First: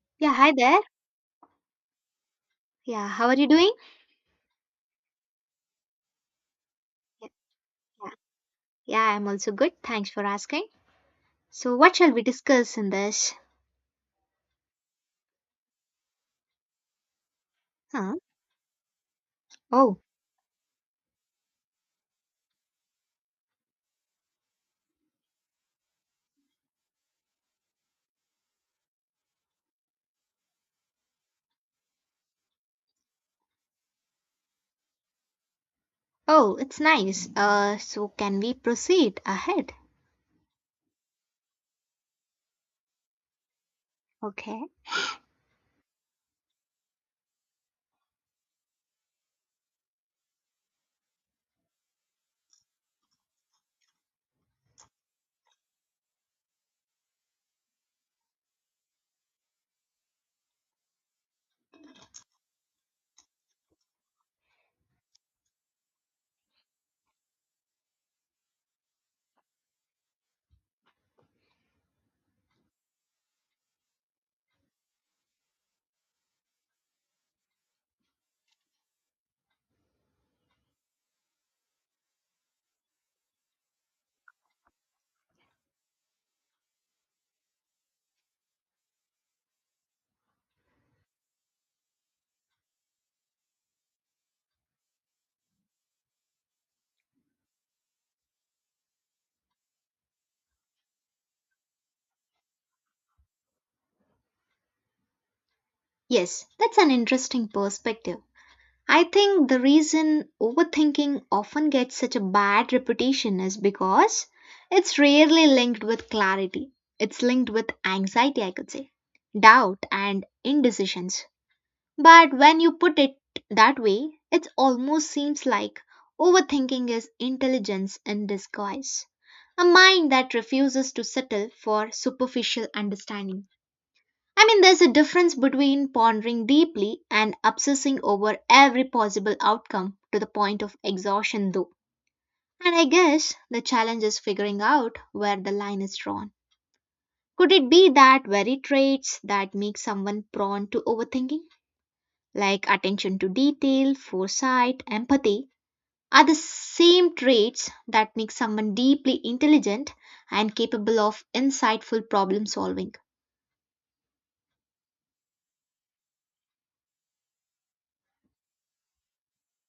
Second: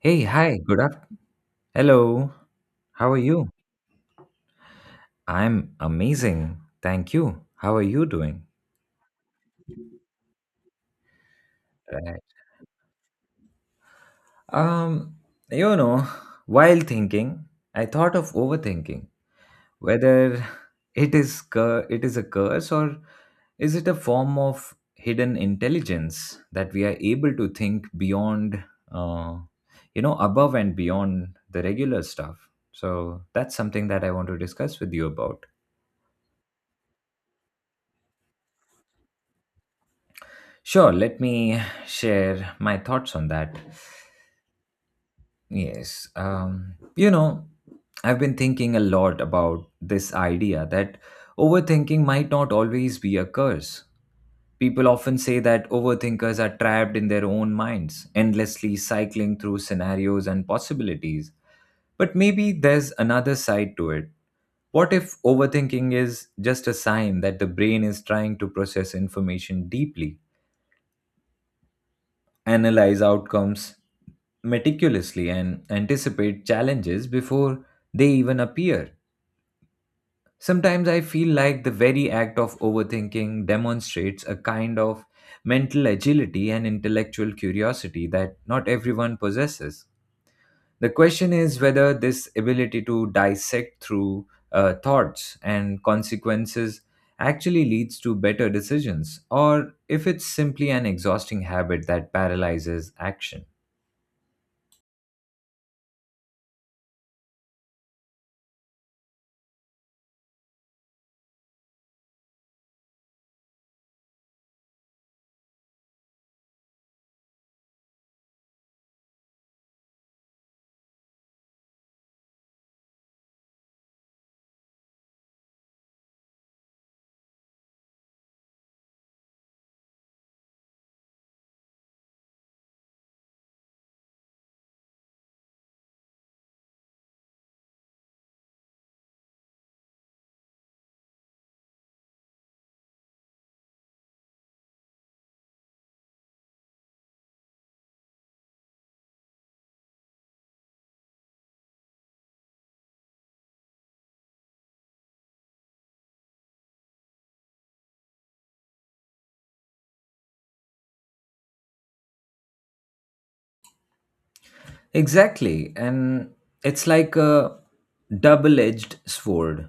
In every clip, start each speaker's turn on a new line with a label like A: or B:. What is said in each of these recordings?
A: Hey,
B: Yeah, hi
A: hi,
B: there.
A: good afternoon. Hello,
B: Yeah,
A: how are
B: how are you
A: you?
B: doing?
A: I'm amazing. Thank
B: Yeah,
A: you. How are you
B: yeah,
A: doing?
B: yeah, I'm also good. Thanks for asking. So, what shall
A: Right.
B: we discuss in this?
A: Um, you know, while thinking, I thought
B: Huh?
A: of overthinking,
B: Oh,
A: whether it is a curse, or is it a form of hidden intelligence that we are able to think beyond, uh, above and beyond the regular stuff. So that's something that I want to discuss with you about.
B: oh, it's nice. So can we proceed ahead?
A: Sure, let me share my thoughts on that.
B: Okay.
A: Yes, I've been thinking a lot about this idea that overthinking might not always be a curse. People often say that overthinkers are trapped in their own minds, endlessly cycling through scenarios and possibilities. But maybe there's another side to it. What if overthinking is just a sign that the brain is trying to process information deeply, analyze outcomes meticulously, and anticipate challenges before they even appear? Sometimes I feel like the very act of overthinking demonstrates a kind of mental agility and intellectual curiosity that not everyone possesses. The question is whether this ability to dissect through thoughts and consequences actually leads to better decisions, or if it's simply an exhausting habit that paralyzes action.
B: Yes, that's an interesting perspective. I think the reason overthinking often gets such a bad reputation is because it's rarely linked with clarity. It's linked with anxiety, I could say, doubt, and indecisions. But when you put it that way, it almost seems like overthinking is intelligence in disguise. A mind that refuses to settle for superficial understanding. I mean, there's a difference between pondering deeply and obsessing over every possible outcome to the point of exhaustion, though. And I guess the challenge is figuring out where the line is drawn. Could it be that very traits that make someone prone to overthinking? Like attention to detail, foresight, empathy, are the same traits that make someone deeply intelligent and capable of insightful problem solving.
A: Exactly. And it's like a double edged sword.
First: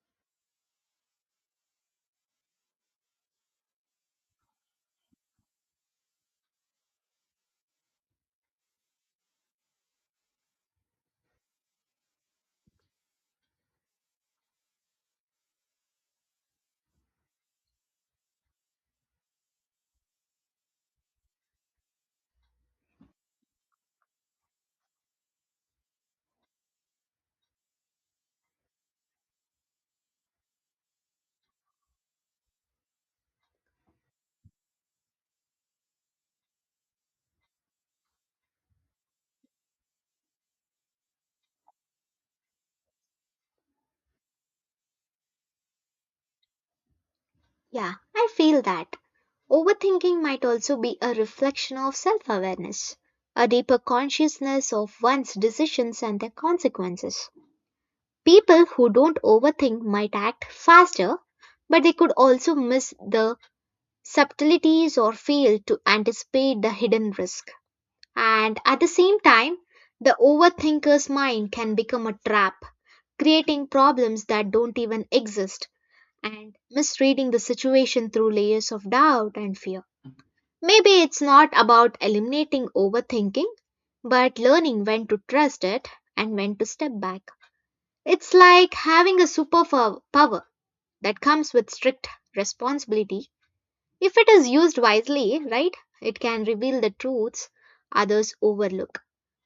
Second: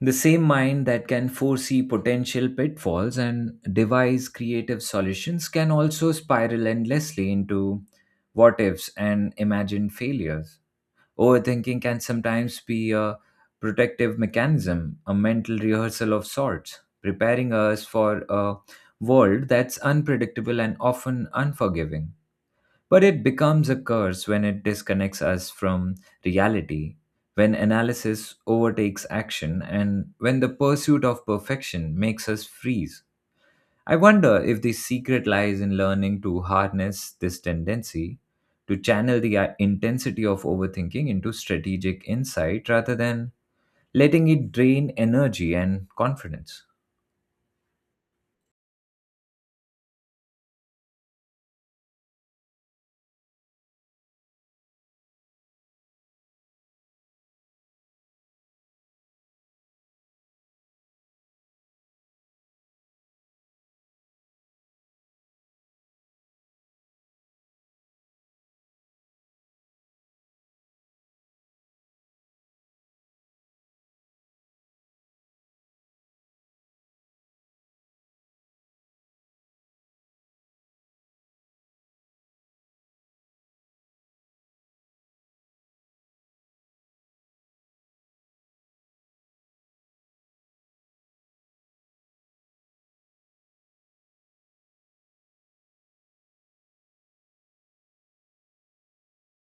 A: The same mind that can foresee potential pitfalls and devise creative solutions can also spiral endlessly into what ifs and imagined failures. Overthinking can sometimes be a protective mechanism, a mental rehearsal of sorts, preparing us for a world that's unpredictable and often unforgiving. But it becomes a curse when it disconnects us from reality, when analysis overtakes action, and when the pursuit of perfection makes us freeze. I wonder if the secret lies in learning to harness this tendency, to channel the intensity of overthinking into strategic insight rather than letting it drain energy and confidence.
B: Yeah, I feel that. Overthinking might also be a reflection of self awareness, a deeper consciousness of one's decisions and their consequences. People who don't overthink might act faster, but they could also miss the subtleties or fail to anticipate the hidden risk. And at the same time, the overthinker's mind can become a trap, creating problems that don't even exist and misreading the situation through layers of doubt and fear. Maybe it's not about eliminating overthinking, but learning when to trust it and when to step back. It's like having a superpower power that comes with strict responsibility. If it is used wisely, right, it can reveal the truths others overlook.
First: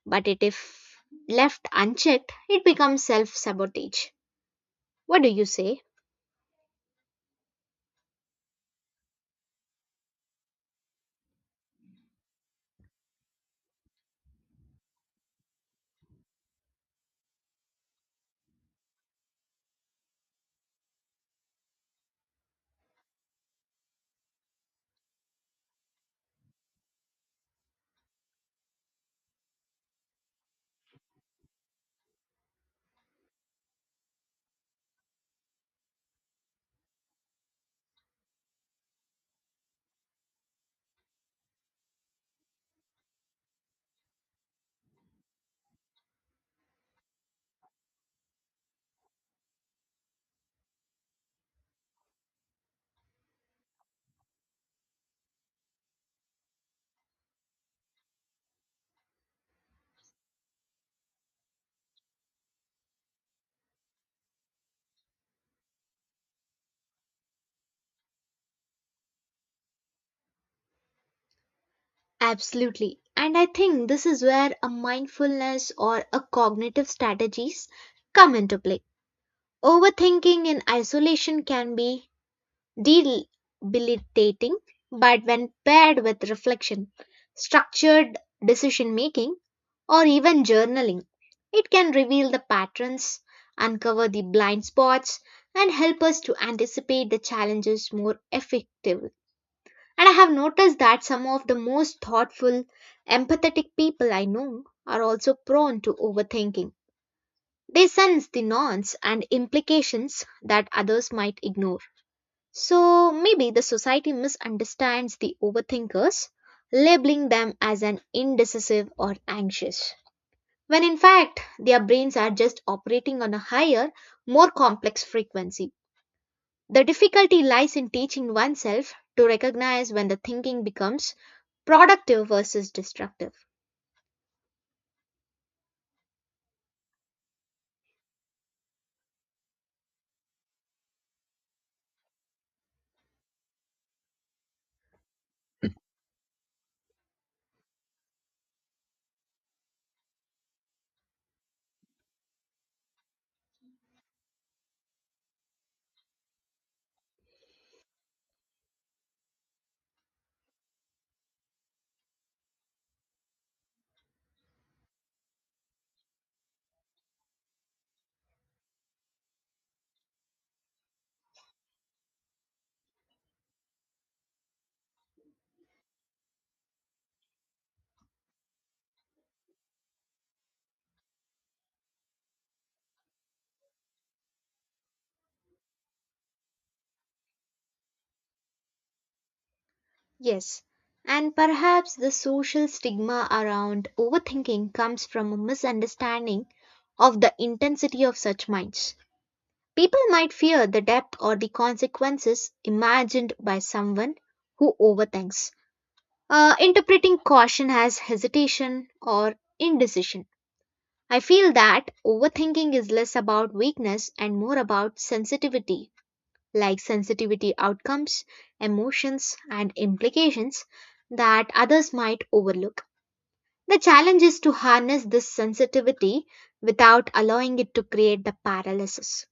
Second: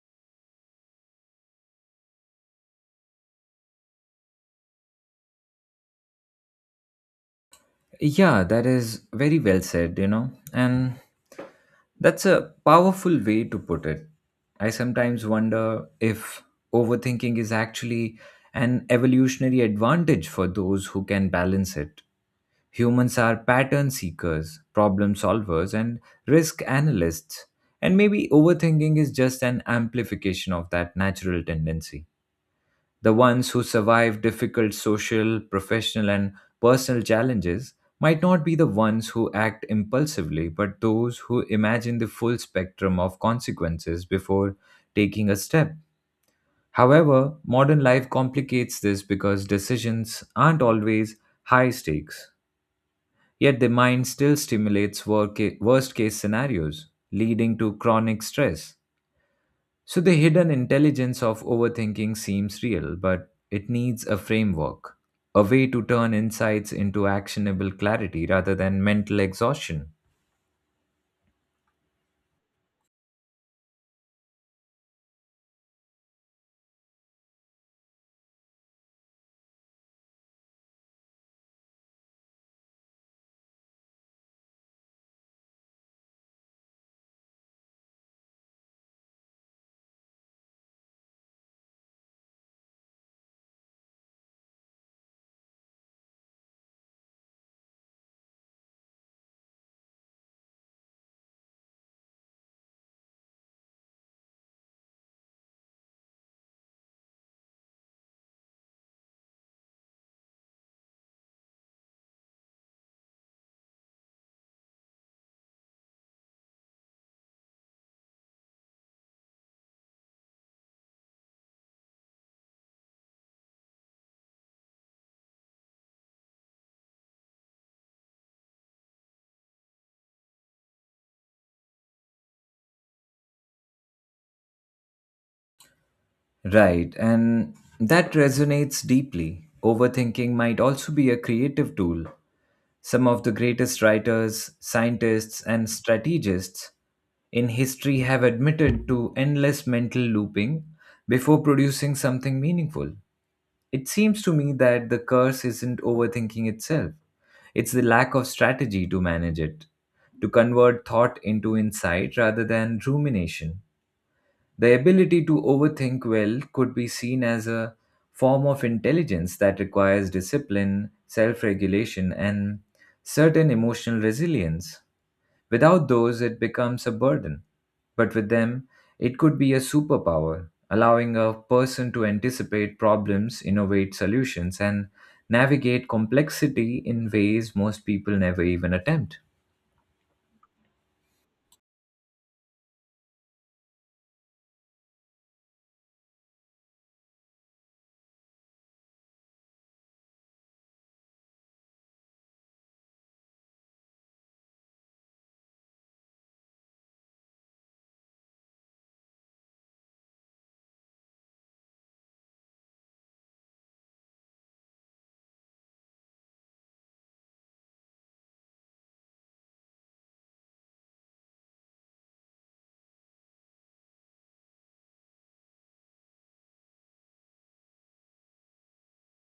B: But it if left unchecked, it becomes self sabotage. What do you say?
A: Yeah, that is very well said, you know. And that's a powerful way to put it. I sometimes wonder if overthinking is actually an evolutionary advantage for those who can balance it. Humans are pattern seekers, problem solvers, and risk analysts, and maybe overthinking is just an amplification of that natural tendency. The ones who survive difficult social, professional, and personal challenges might not be the ones who act impulsively, but those who imagine the full spectrum of consequences before taking a step. However, modern life complicates this because decisions aren't always high stakes, yet the mind still stimulates worst case scenarios, leading to chronic stress. So the hidden intelligence of overthinking seems real, but it needs a framework, a way to turn insights into actionable clarity rather than mental exhaustion.
B: Absolutely. And I think this is where a mindfulness or a cognitive strategies come into play. Overthinking in isolation can be debilitating, but when paired with reflection, structured decision making, or even journaling, it can reveal the patterns, uncover the blind spots, and help us to anticipate the challenges more effectively. And I have noticed that some of the most thoughtful, empathetic people I know are also prone to overthinking. They sense the nuance and implications that others might ignore. So maybe the society misunderstands the overthinkers, labeling them as an indecisive or anxious. When in fact, their brains are just operating on a higher, more complex frequency. The difficulty lies in teaching oneself to recognize when the thinking becomes productive versus destructive.
A: Right, and that resonates deeply. Overthinking might also be a creative tool. Some of the greatest writers, scientists, and strategists in history have admitted to endless mental looping before producing something meaningful. It seems to me that the curse isn't overthinking itself, it's the lack of strategy to manage it, to convert thought into insight rather than rumination. The ability to overthink well could be seen as a form of intelligence that requires discipline, self regulation, and certain emotional resilience. Without those, it becomes a burden. But with them, it could be a superpower, allowing a person to anticipate problems, innovate solutions, and navigate complexity in ways most people never even attempt.
B: Yes, and perhaps the social stigma around overthinking comes from a misunderstanding of the intensity of such minds. People might fear the depth or the consequences imagined by someone who overthinks, interpreting caution as hesitation or indecision. I feel that overthinking is less about weakness and more about sensitivity, like sensitivity outcomes, emotions, and implications that others might overlook. The challenge is to harness this sensitivity without allowing it to create the paralysis.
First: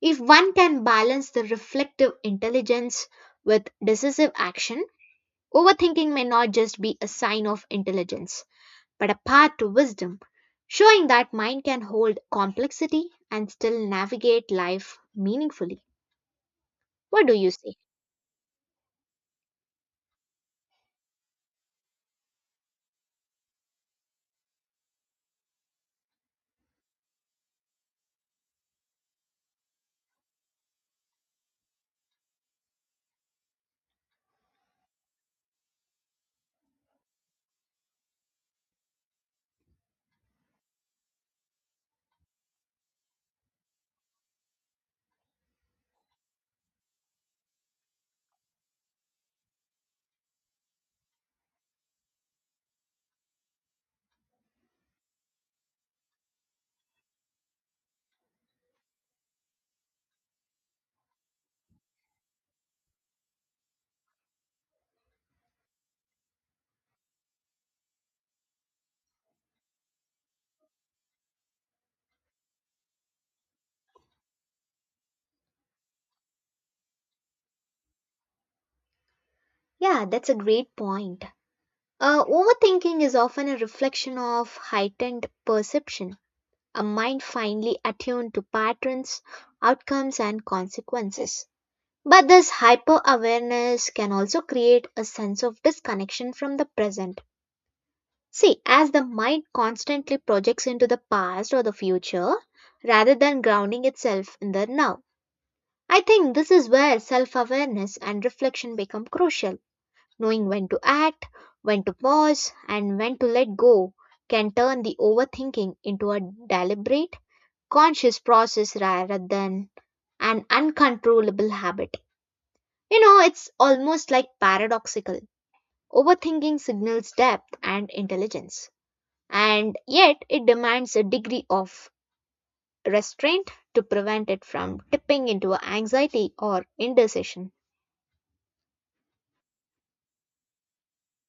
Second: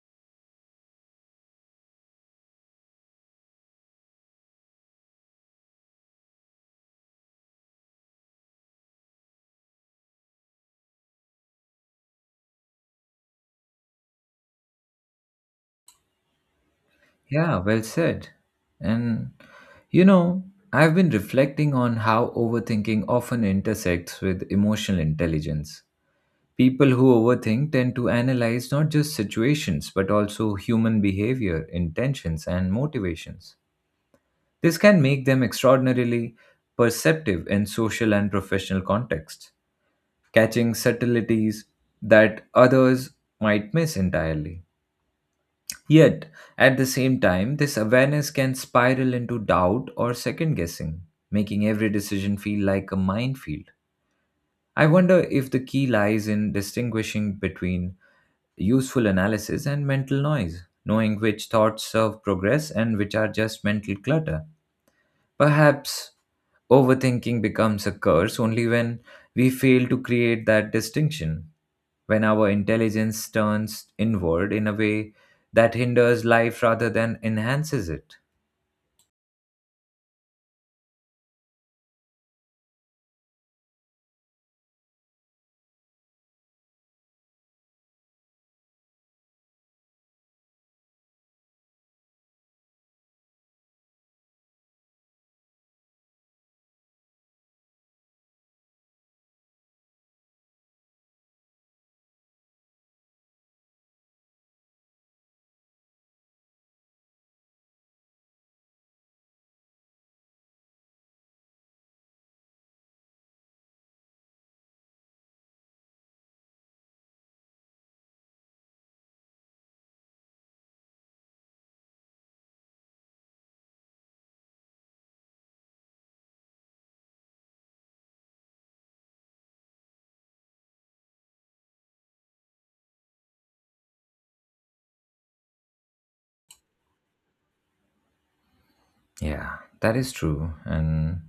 B: If one can balance the reflective intelligence with decisive action, overthinking may not just be a sign of intelligence, but a path to wisdom, showing that mind can hold complexity and still navigate life meaningfully. What do you
A: Yeah,
B: say?
A: well said. And you know, I've been reflecting on how overthinking often intersects with emotional intelligence. People who overthink tend to analyze not just situations, but also human behavior, intentions, and motivations. This can make them extraordinarily perceptive in social and professional contexts, catching subtleties that others might miss entirely. Yet, at the same time, this awareness can spiral into doubt or second guessing, making every decision feel like a minefield. I wonder if the key lies in distinguishing between useful analysis and mental noise, knowing which thoughts serve progress and which are just mental clutter. Perhaps overthinking becomes a curse only when we fail to create that distinction, when our intelligence turns inward in a way that hinders life rather than enhances it.
B: Yeah, that's a great point. Overthinking is often a reflection of heightened perception, a mind finely attuned to patterns, outcomes, and consequences. But this hyper awareness can also create a sense of disconnection from the present. See, as the mind constantly projects into the past or the future rather than grounding itself in the now. I think this is where self awareness and reflection become crucial. Knowing when to act, when to pause, and when to let go can turn the overthinking into a deliberate, conscious process rather than an uncontrollable habit. You know, it's almost like paradoxical. Overthinking signals depth and intelligence, and yet it demands a degree of restraint to prevent it from tipping into anxiety or indecision.
A: Yeah, that is true. And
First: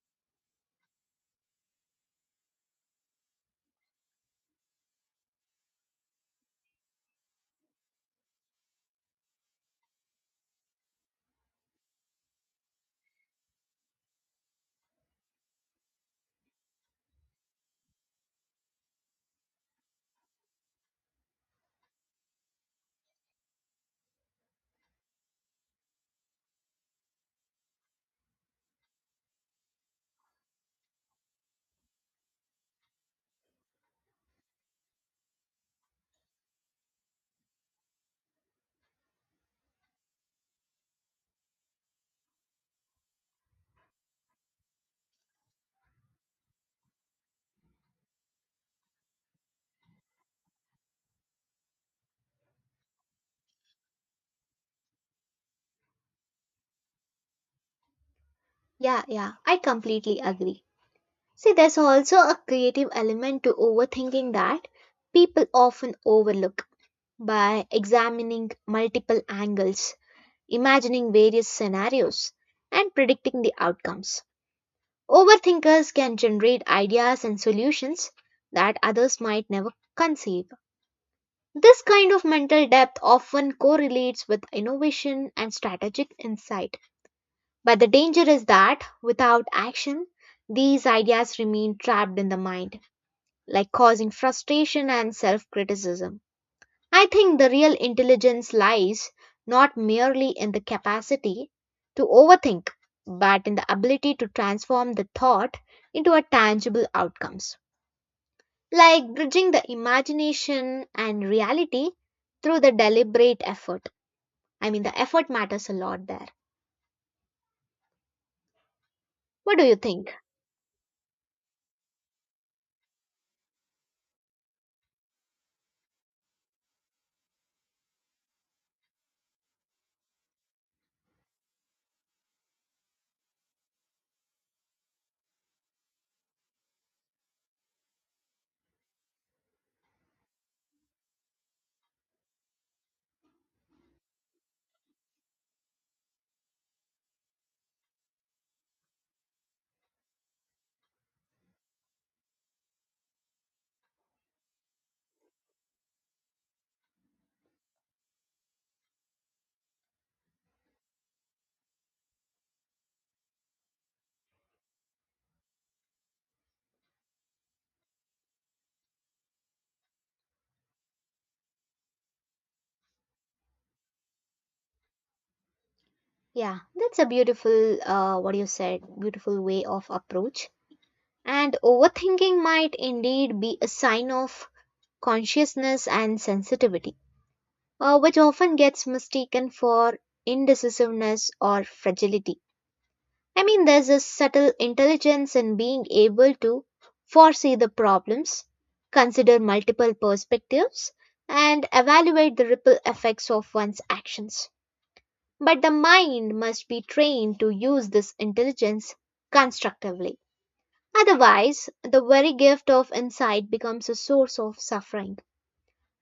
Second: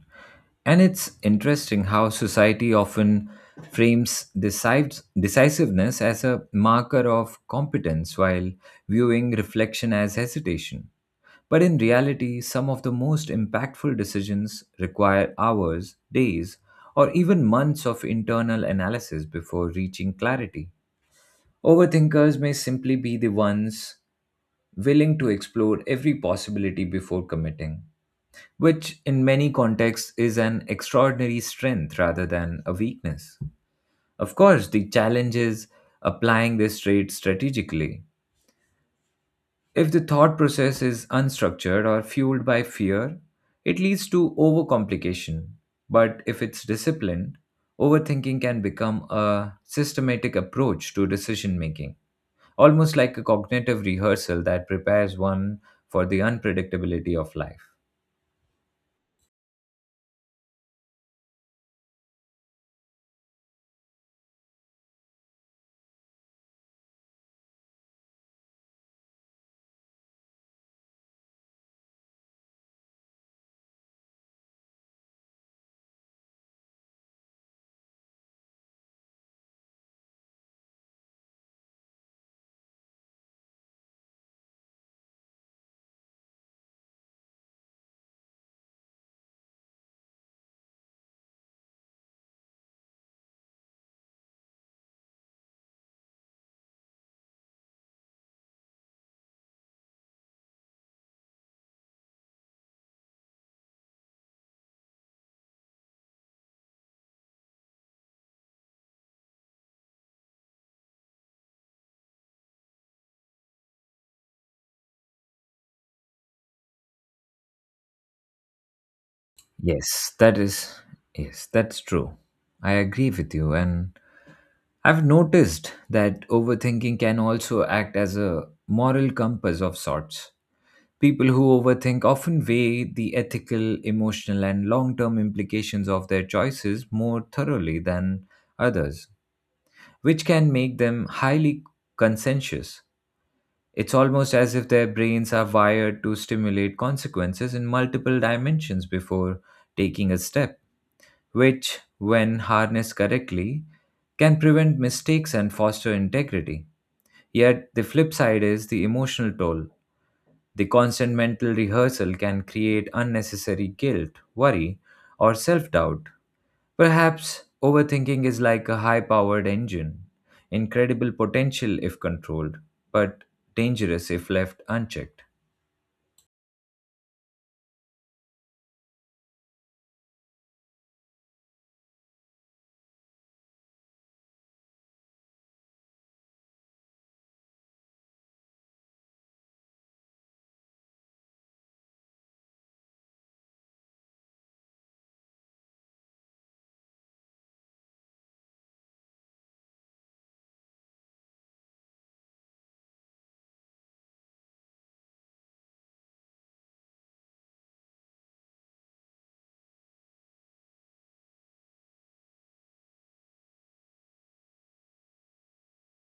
A: and it's interesting how society often frames decisiveness as a marker of competence while viewing reflection as hesitation. But in reality, some of the most impactful decisions require hours, days, or even months of internal analysis before reaching clarity. Overthinkers may simply be the ones willing to explore every possibility before committing, which in many contexts is an extraordinary strength rather than a weakness. Of course, the challenge is applying this trait strategically. If the thought process is unstructured or fueled by fear, it leads to overcomplication. But if it's disciplined, overthinking can become a systematic approach to decision making, almost like a cognitive rehearsal that prepares one for the unpredictability of life.
B: Yeah, I completely agree. See, there's also a creative element to overthinking that people often overlook by examining multiple angles, imagining various scenarios, and predicting the outcomes. Overthinkers can generate ideas and solutions that others might never conceive. This kind of mental depth often correlates with innovation and strategic insight. But the danger is that without action, these ideas remain trapped in the mind, like causing frustration and self criticism. I think the real intelligence lies not merely in the capacity to overthink, but in the ability to transform the thought into a tangible outcomes, like bridging the imagination and reality through the deliberate effort. I mean, the effort matters a lot there. What do you think?
A: Yes, that is, yes, that's true. I agree with you. And I've noticed that overthinking can also act as a moral compass of sorts. People who overthink often weigh the ethical, emotional, and long term implications of their choices more thoroughly than others, which can make them highly conscientious. It's almost as if their brains are wired to stimulate consequences in multiple dimensions before taking a step, which, when harnessed correctly, can prevent mistakes and foster integrity. Yet, the flip side is the emotional toll. The constant mental rehearsal can create unnecessary guilt, worry, or self doubt. Perhaps overthinking is like a high powered engine, incredible potential if controlled, but dangerous if left unchecked.
B: Yeah, that's a beautiful, what you said, beautiful way of approach. And overthinking might indeed be a sign of consciousness and sensitivity which often gets mistaken for indecisiveness or fragility. I mean, there's a subtle intelligence in being able to foresee the problems, consider multiple perspectives, and evaluate the ripple effects of one's actions. But the mind must be trained to use this intelligence constructively. Otherwise, the very gift of insight becomes a source of suffering.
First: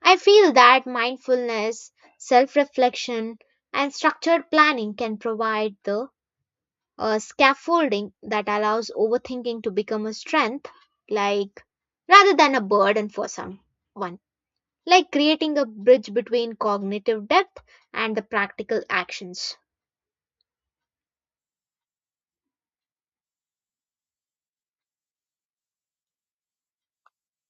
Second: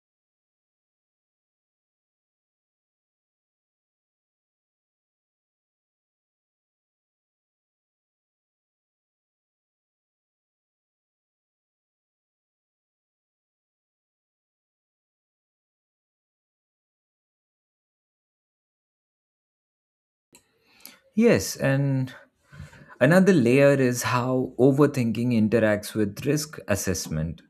B: I feel that mindfulness, self reflection, and structured planning can provide the scaffolding that allows overthinking to become a strength, like rather than a burden for someone, like creating a bridge between cognitive depth and the practical actions.
A: Yes, and another layer is how overthinking interacts with risk assessment.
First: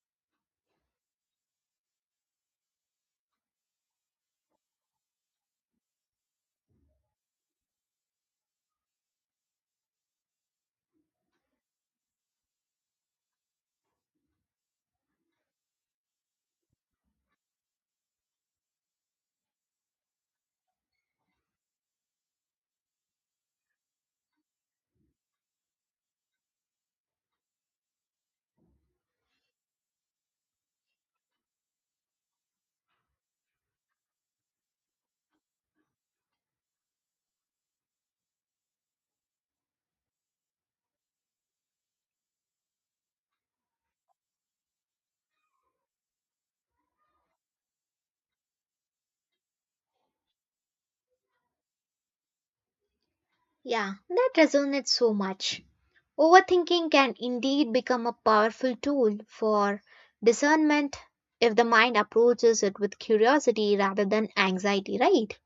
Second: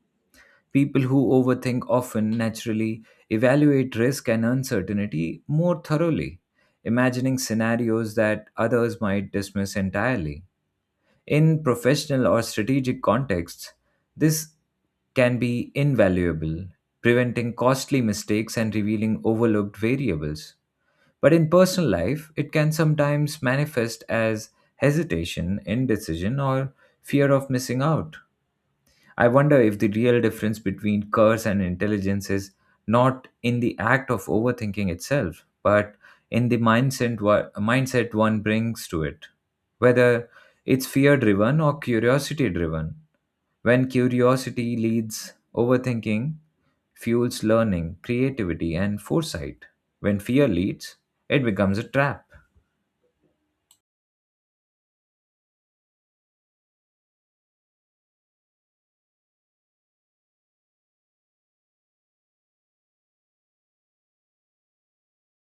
A: People who overthink often naturally evaluate risk and uncertainty more thoroughly, imagining scenarios that others might dismiss entirely. In professional or strategic contexts, this can be invaluable, preventing costly mistakes and revealing overlooked variables. But in personal life, it can sometimes manifest as hesitation, indecision, or fear of missing out. I wonder if the real difference between curse and intelligence is not in the act of overthinking itself, but in the mindset one brings to it, whether it's fear driven or curiosity driven. When curiosity leads overthinking, fuels learning, creativity, and foresight. When fear leads, it becomes a trap.
B: Yeah, that resonates so much. Overthinking can indeed become a powerful tool for discernment if the mind approaches it with curiosity rather than anxiety, right?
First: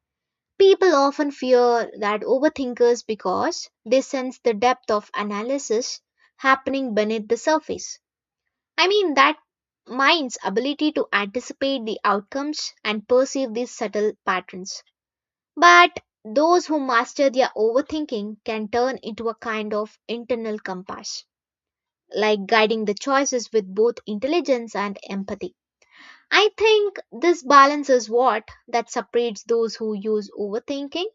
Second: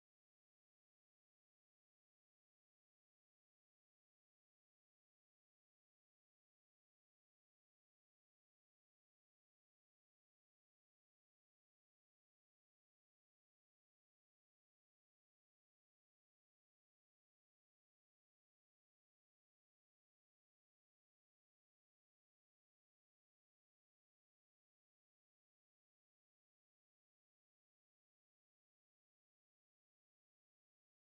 B: People often fear that overthinkers because they sense the depth of analysis happening beneath the surface. I mean, that mind's ability to anticipate the outcomes and perceive these subtle patterns. But those who master their overthinking can turn into a kind of internal compass like guiding the choices with both intelligence and empathy. I think this balance is what that separates those who use overthinking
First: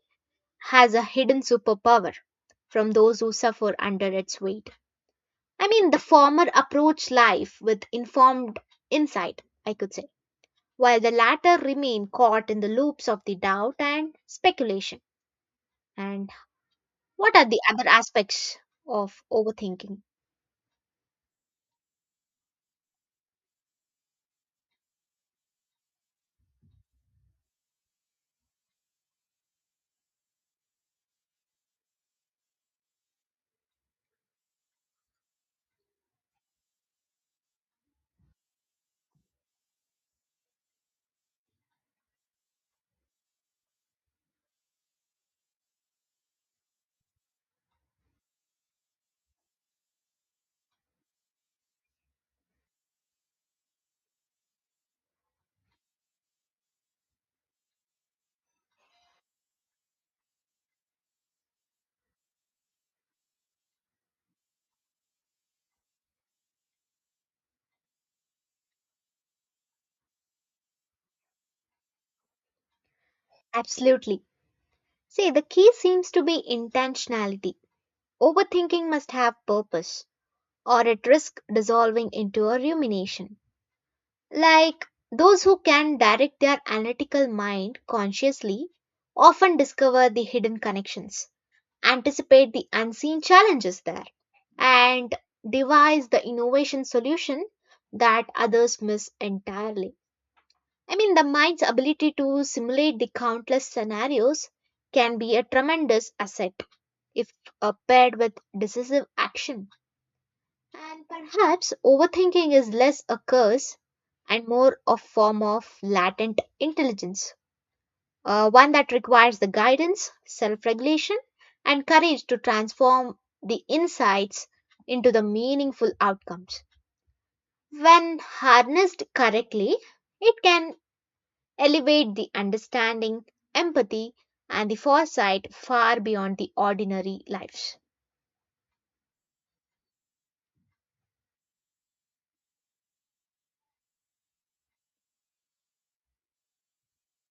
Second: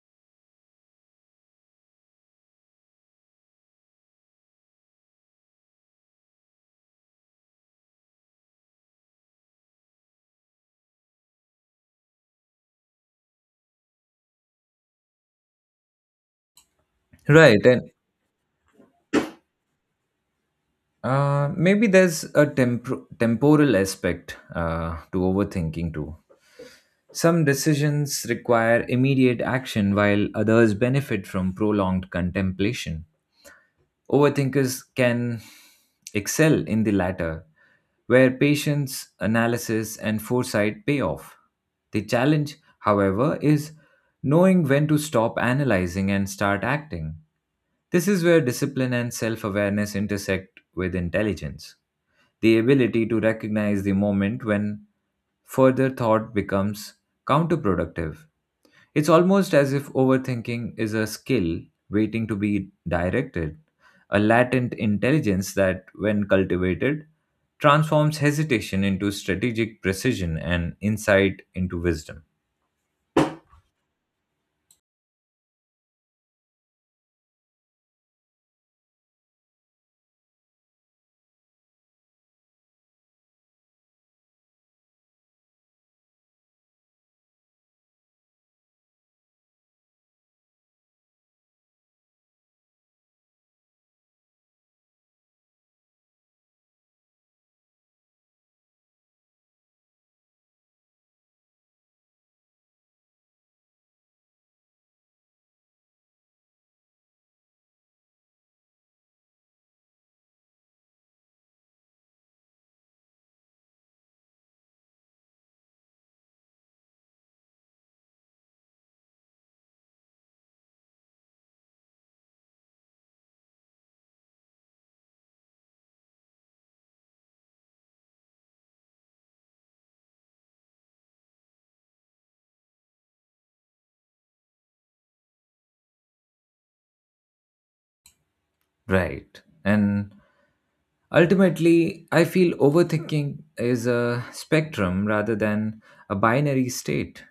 B: has a hidden superpower from those who suffer under its weight. I mean, the former approach life with informed insight, I could say, while the latter remain caught in the loops of the doubt and speculation. And what are the
A: Right,
B: other
A: and
B: aspects of overthinking?
A: maybe there's a temporal aspect to overthinking too. Some decisions require immediate action while others benefit from prolonged contemplation. Overthinkers can excel in the latter, where patience, analysis, and foresight pay off. The challenge, however, is knowing when to stop analyzing and start acting. This is where discipline and self awareness intersect with intelligence, the ability to recognize the moment when further thought becomes counterproductive. It's almost as if overthinking is a skill waiting to be directed, a latent intelligence that, when cultivated, transforms hesitation into strategic precision and insight into wisdom.
B: Absolutely. See, the key seems to be intentionality. Overthinking must have purpose, or it risks dissolving into a rumination. Like those who can direct their analytical mind consciously often discover the hidden connections, anticipate the unseen challenges there, and devise the innovation solution that others miss entirely. I mean, the mind's ability to simulate the countless scenarios can be a tremendous asset if paired with decisive action. And perhaps overthinking is less a curse and more a form of latent intelligence, one that requires the guidance, self regulation, and courage to transform the insights into the meaningful outcomes. When harnessed correctly, it can elevate the understanding, empathy, and the foresight far beyond the ordinary lives.
A: Right. And ultimately, I feel overthinking is a spectrum rather than a binary state.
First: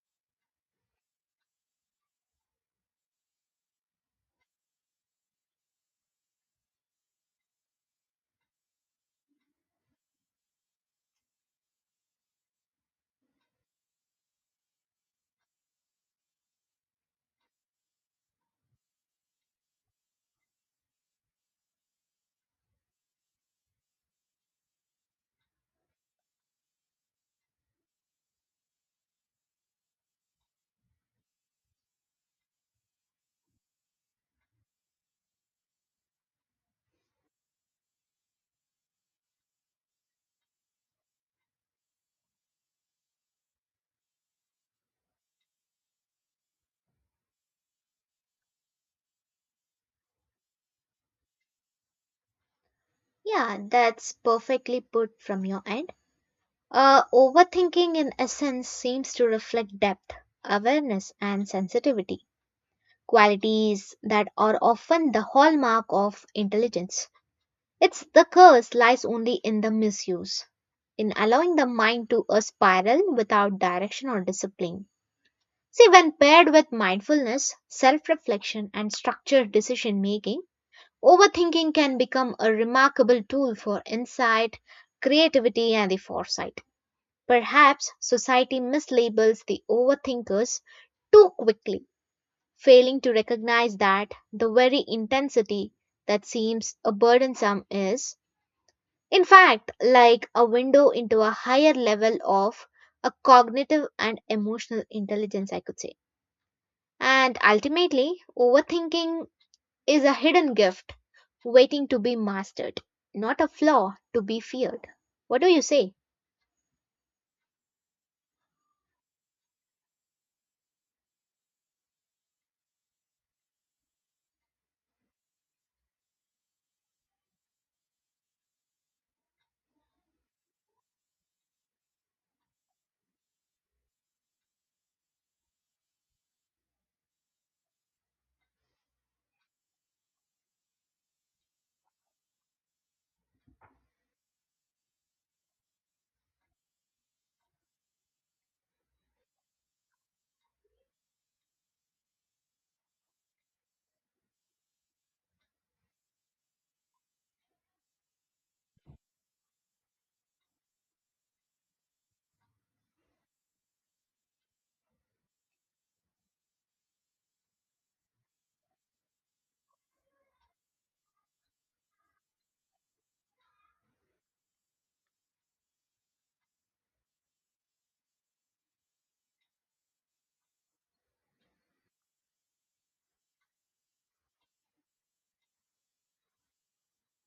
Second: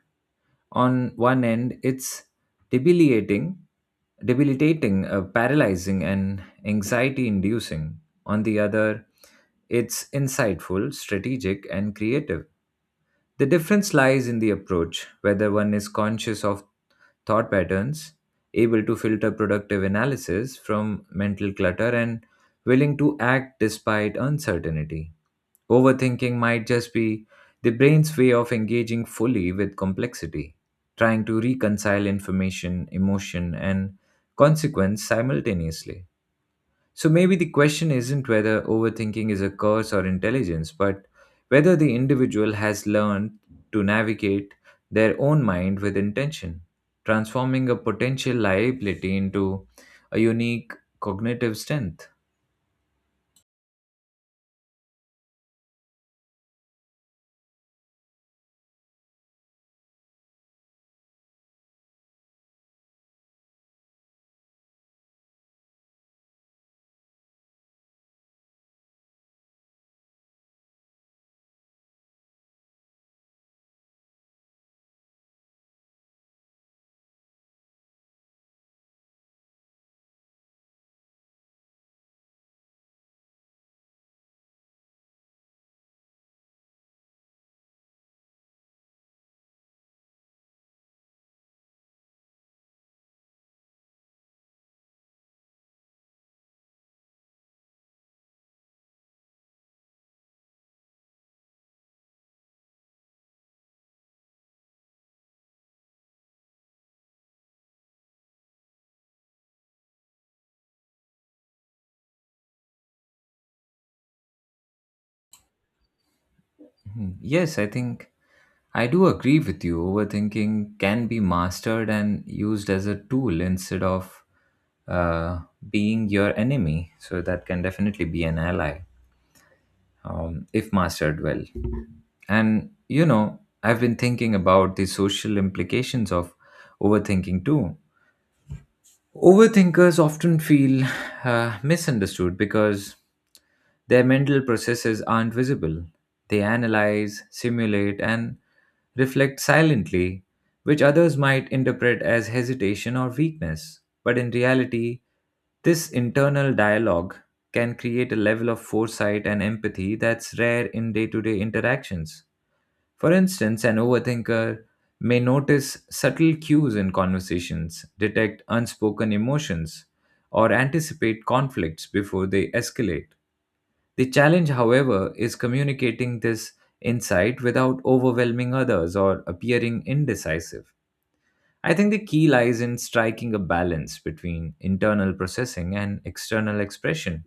A: On one end, it's debilitating, debilitating, paralyzing, and anxiety inducing. On the other, it's insightful, strategic, and creative. The difference lies in the approach, whether one is conscious of thought patterns, able to filter productive analysis from mental clutter, and willing to act despite uncertainty. Overthinking might just be the brain's way of engaging fully with complexity, trying to reconcile information, emotion, and consequence simultaneously. So maybe the question isn't whether overthinking is a curse or intelligence, but whether the individual has learned to navigate their own mind with intention, transforming a potential liability into a unique cognitive strength.
B: Yeah, that's perfectly put from your end. Overthinking, in essence, seems to reflect depth, awareness, and sensitivity, qualities that are often the hallmark of intelligence. It's the curse lies only in the misuse, in allowing the mind to a spiral without direction or discipline. See, when paired with mindfulness, self reflection, and structured decision making, overthinking can become a remarkable tool for insight, creativity, and the foresight. Perhaps society mislabels the overthinkers too quickly, failing to recognize that the very intensity that seems a burdensome is, in fact, like a window into a higher level of a cognitive and emotional intelligence, I could say. And ultimately, overthinking is a hidden gift waiting to be mastered, not a flaw to be feared. What do you say?
A: Mhm. Yes, I think I do agree with you. Overthinking can be mastered and used as a tool instead of uh, being your enemy. So that can definitely be an ally, if mastered well. And you know, I've been thinking about the social implications of overthinking too. Overthinkers often feel misunderstood because their mental processes aren't visible. They analyze, simulate, and reflect silently, which others might interpret as hesitation or weakness. But in reality, this internal dialogue can create a level of foresight and empathy that's rare in day to day interactions. For instance, an overthinker may notice subtle cues in conversations, detect unspoken emotions, or anticipate conflicts before they escalate. The challenge, however, is communicating this insight without overwhelming others or appearing indecisive. I think the key lies in striking a balance between internal processing and external expression,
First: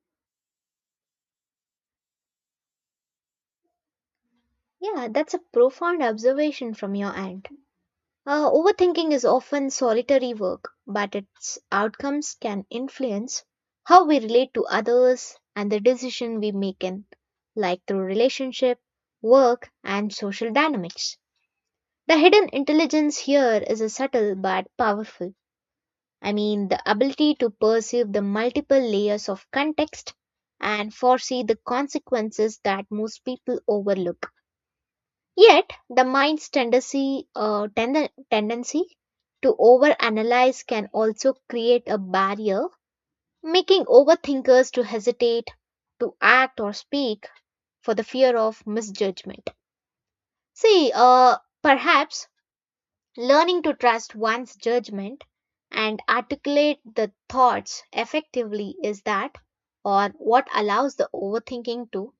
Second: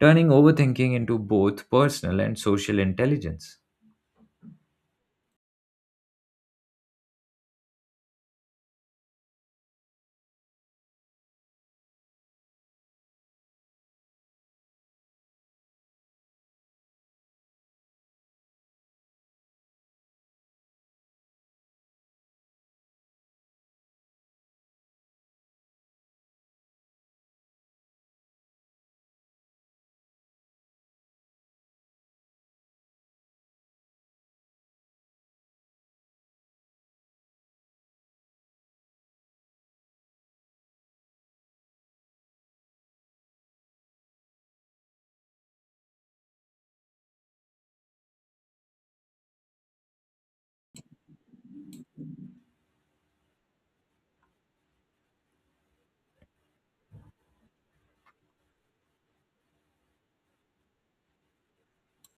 A: turning overthinking into both personal and social intelligence.
B: Yeah, that's a profound observation from your end. Overthinking is often solitary work, but its outcomes can influence how we relate to others and the decision we make in, like through relationship, work, and social dynamics. The hidden intelligence here is a subtle but powerful. I mean, the ability to perceive the multiple layers of context and foresee the consequences that most people overlook. Yet, the mind's tendency, tendency to overanalyze can also create a barrier, making overthinkers to hesitate to act or speak for the fear of misjudgment. See, perhaps learning to trust one's judgment and articulate the thoughts effectively is that or what allows the overthinking to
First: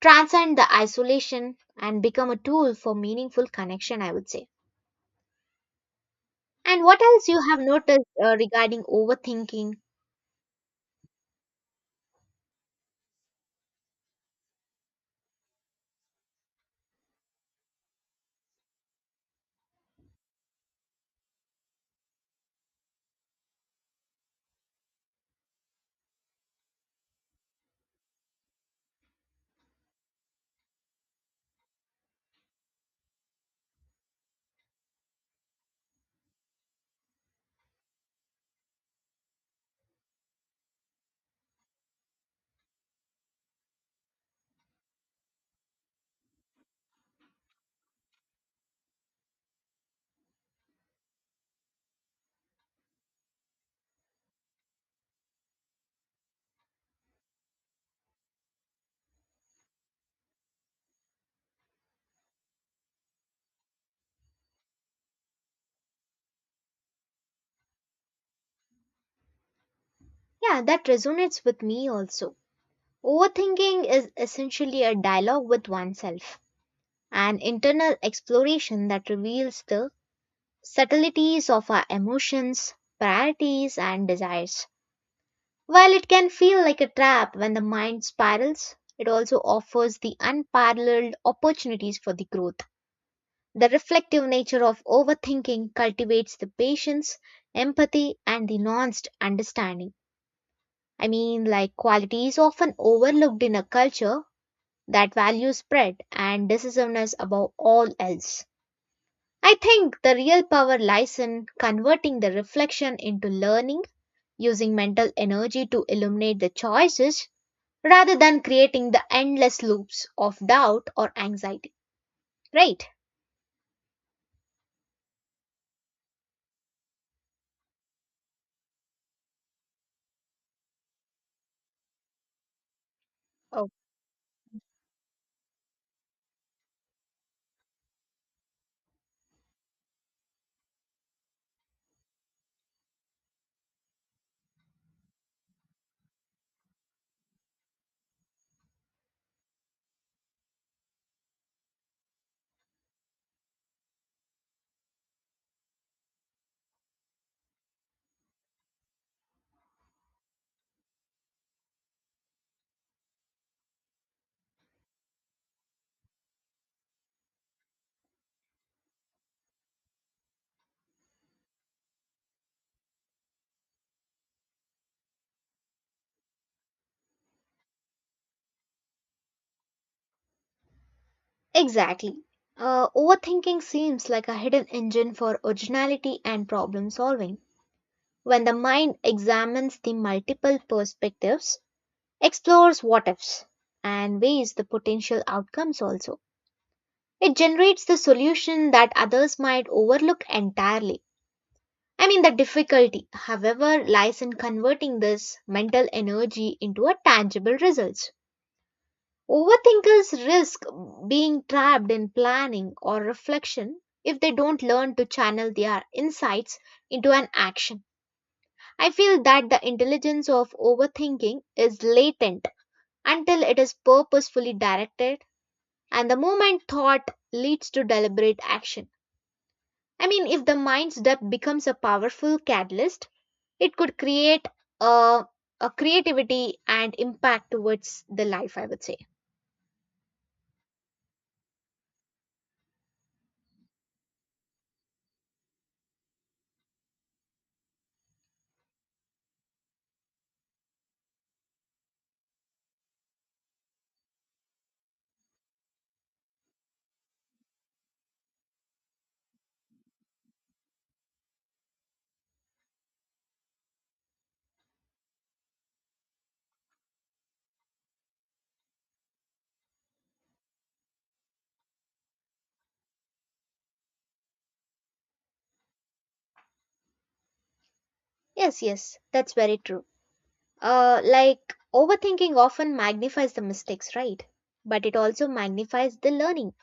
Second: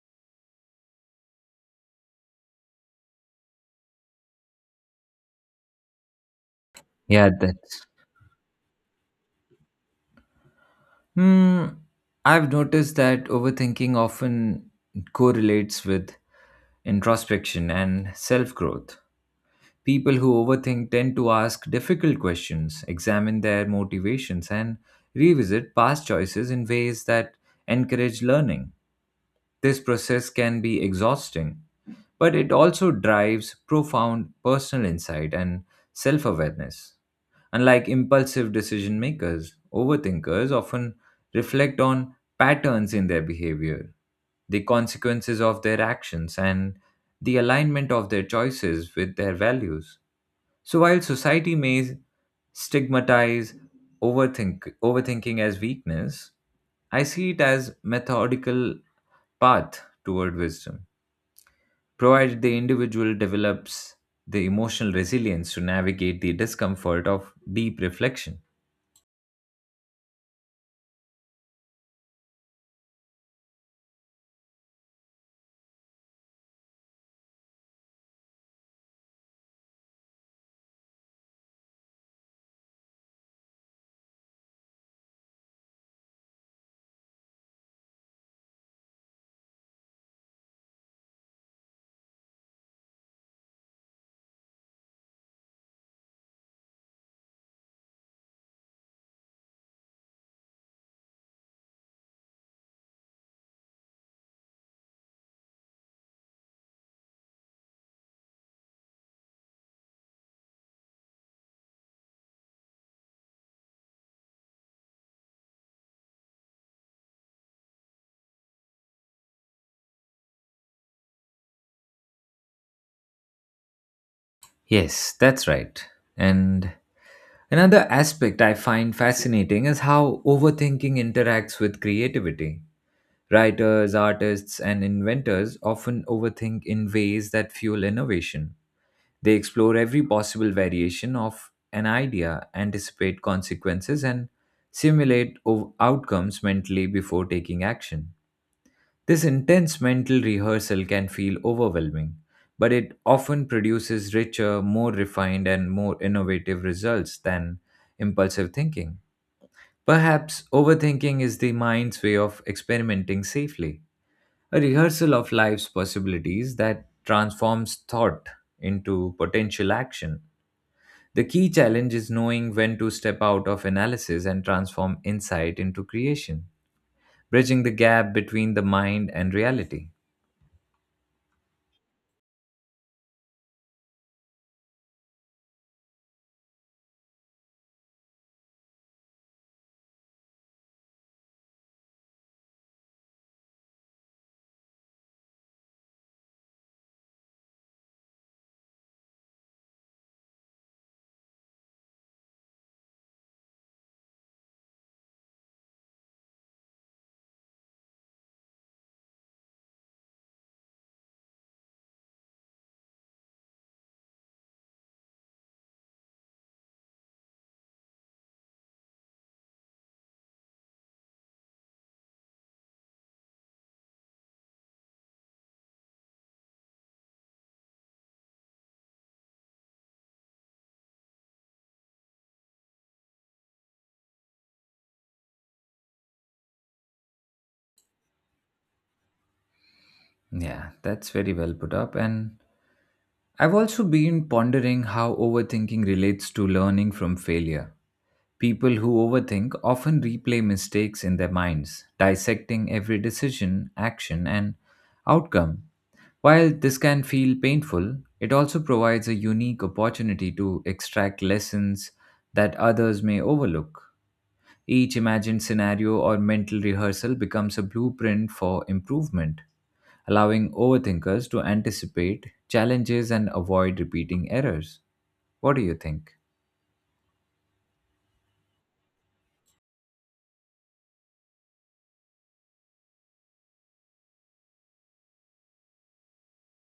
B: transcend the isolation and become a tool for meaningful connection, I would say. And what else
A: Yeah,
B: you
A: that
B: have noticed regarding overthinking?
A: Hmm, I've noticed that overthinking often correlates with introspection and self growth. People who overthink tend to ask difficult questions, examine their motivations, and revisit past choices in ways that encourage learning. This process can be exhausting, but it also drives profound personal insight and self awareness. Unlike impulsive decision makers, overthinkers often reflect on patterns in their behavior, the consequences of their actions, and the alignment of their choices with their values. So while society may stigmatize overthinking as weakness, I see it as methodical path toward wisdom, provided the individual develops the emotional resilience to navigate the discomfort of deep reflection.
B: Yeah, that resonates with me also. Overthinking is essentially a dialogue with oneself, an internal exploration that reveals the subtleties of our emotions, priorities, and desires. While it can feel like a trap when the mind spirals, it also offers the unparalleled opportunities for the growth. The reflective nature of overthinking cultivates the patience, empathy, and the nuanced understanding. I mean, like qualities often overlooked in a culture that values spread and decisiveness above all else. I think the real power lies in converting the reflection into learning, using mental energy to illuminate the choices rather than creating the endless loops of doubt or anxiety. Right?
A: Yes, that's right. And another aspect I find fascinating is how overthinking interacts with creativity. Writers, artists, and inventors often overthink in ways that fuel innovation. They explore every possible variation of an idea, anticipate consequences, and simulate outcomes mentally before taking action. This intense mental rehearsal can feel overwhelming, but it often produces richer, more refined, and more innovative results than impulsive thinking. Perhaps overthinking is the mind's way of experimenting safely, a rehearsal of life's possibilities that transforms thought into potential action. The key challenge is knowing when to step out of analysis and transform insight into creation, bridging the gap between the mind and reality.
B: Exactly. Overthinking seems like a hidden engine for originality and problem solving. When the mind examines the multiple perspectives, explores what ifs, and weighs the potential outcomes also, it generates the solution that others might overlook entirely. I mean, the difficulty, however, lies in converting this mental energy into a tangible result. Overthinkers risk being trapped in planning or reflection if they don't learn to channel their insights into an action. I feel that the intelligence of overthinking is latent until it is purposefully directed, and the moment thought leads to deliberate action. I mean, if the mind's depth becomes a powerful catalyst, it could create a, a creativity and impact towards the life, I would say.
A: Yeah, that's very well put up. And I've also been pondering how overthinking relates to learning from failure. People who overthink often replay mistakes in their minds, dissecting every decision, action, and outcome. While this can feel painful, it also provides a unique opportunity to extract lessons that others may overlook. Each imagined scenario or mental rehearsal becomes a blueprint for improvement, allowing overthinkers to anticipate challenges and avoid repeating errors. What do you think?
B: Yes, that's very true. Like overthinking often magnifies the mistakes, right? But it also magnifies the learning.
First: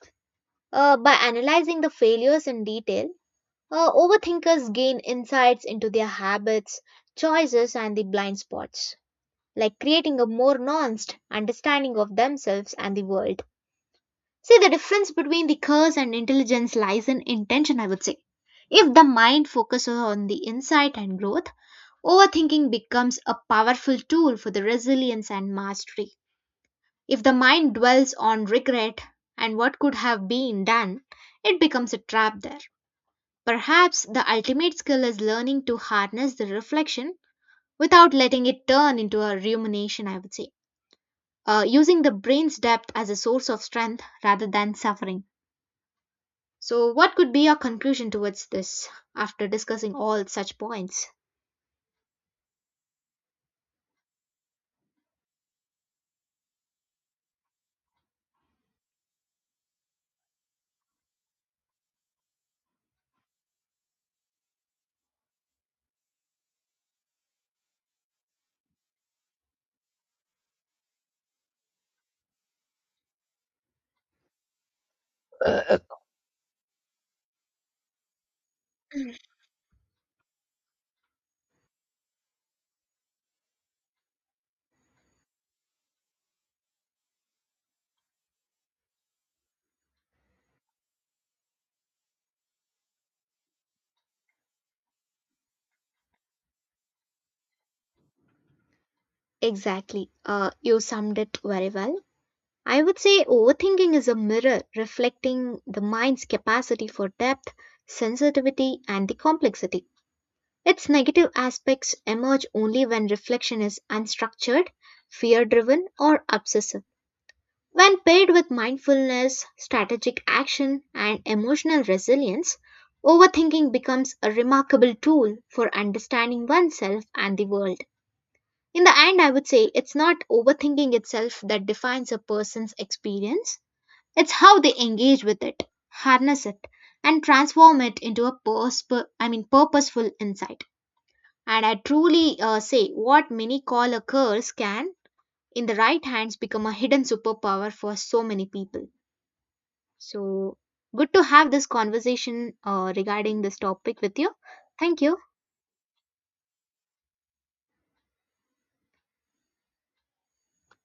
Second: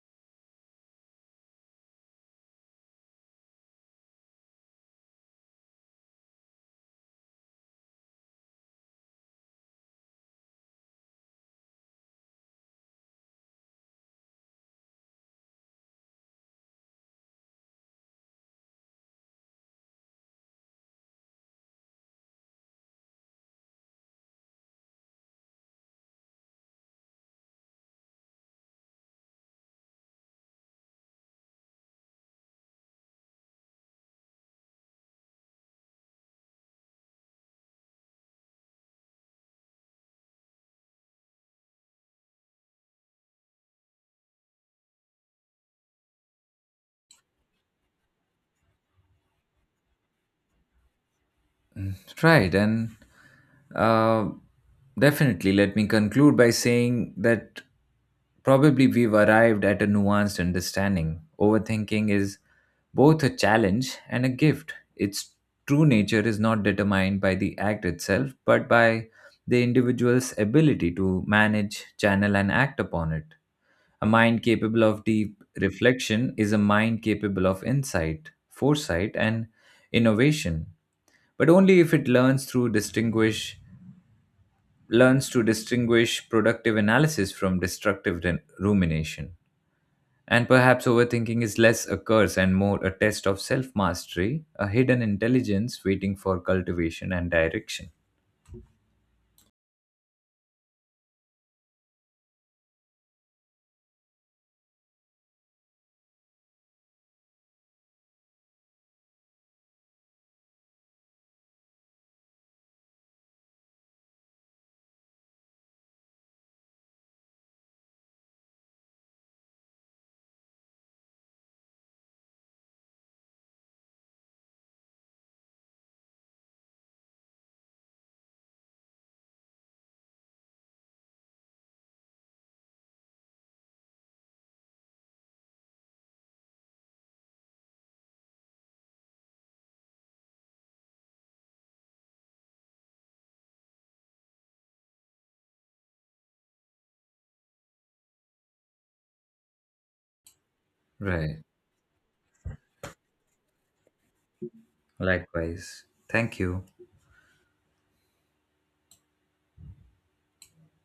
B: By analyzing the failures in detail, overthinkers gain insights into their habits, choices, and the blind spots, like creating a more nuanced understanding of themselves and the world. See, the difference between the curse and intelligence lies in intention, I would say. If the mind focuses on the insight and growth, overthinking becomes a powerful tool for the resilience and mastery. If the mind dwells on regret and what could have been done, it becomes a trap there. Perhaps the ultimate skill is learning to harness the reflection without letting it turn into a rumination, I would say. Using the brain's depth as a source of strength rather than suffering. So, what could be your conclusion towards this after discussing all such points?
A: Right. And uh, definitely, let me conclude by saying that probably we've arrived at a nuanced understanding. Overthinking is both a challenge and a gift. Its true nature is not determined by the act itself, but by the individual's ability to manage, channel, and act upon it. A mind capable of deep reflection is a mind capable of insight, foresight, and innovation, but only if it learns to distinguish productive analysis from destructive rumination. And perhaps overthinking is less a curse and more a test of self mastery, a hidden intelligence waiting for cultivation and direction.
B: Exactly. You summed it very well. I would say overthinking is a mirror reflecting the mind's capacity for depth, sensitivity, and the complexity. Its negative aspects emerge only when reflection is unstructured, fear driven, or obsessive. When paired with mindfulness, strategic action, and emotional resilience, overthinking becomes a remarkable tool for understanding oneself and the world. In the end, I would say it's not overthinking itself that defines a person's experience it's how they engage with it, harness it, and transform it into a I mean purposeful insight. And I truly say what many call a curse can, in the right hands, become a hidden superpower for so many people. So good to
A: Right.
B: have this conversation regarding this topic with you. Thank you.
A: Likewise. Thank you.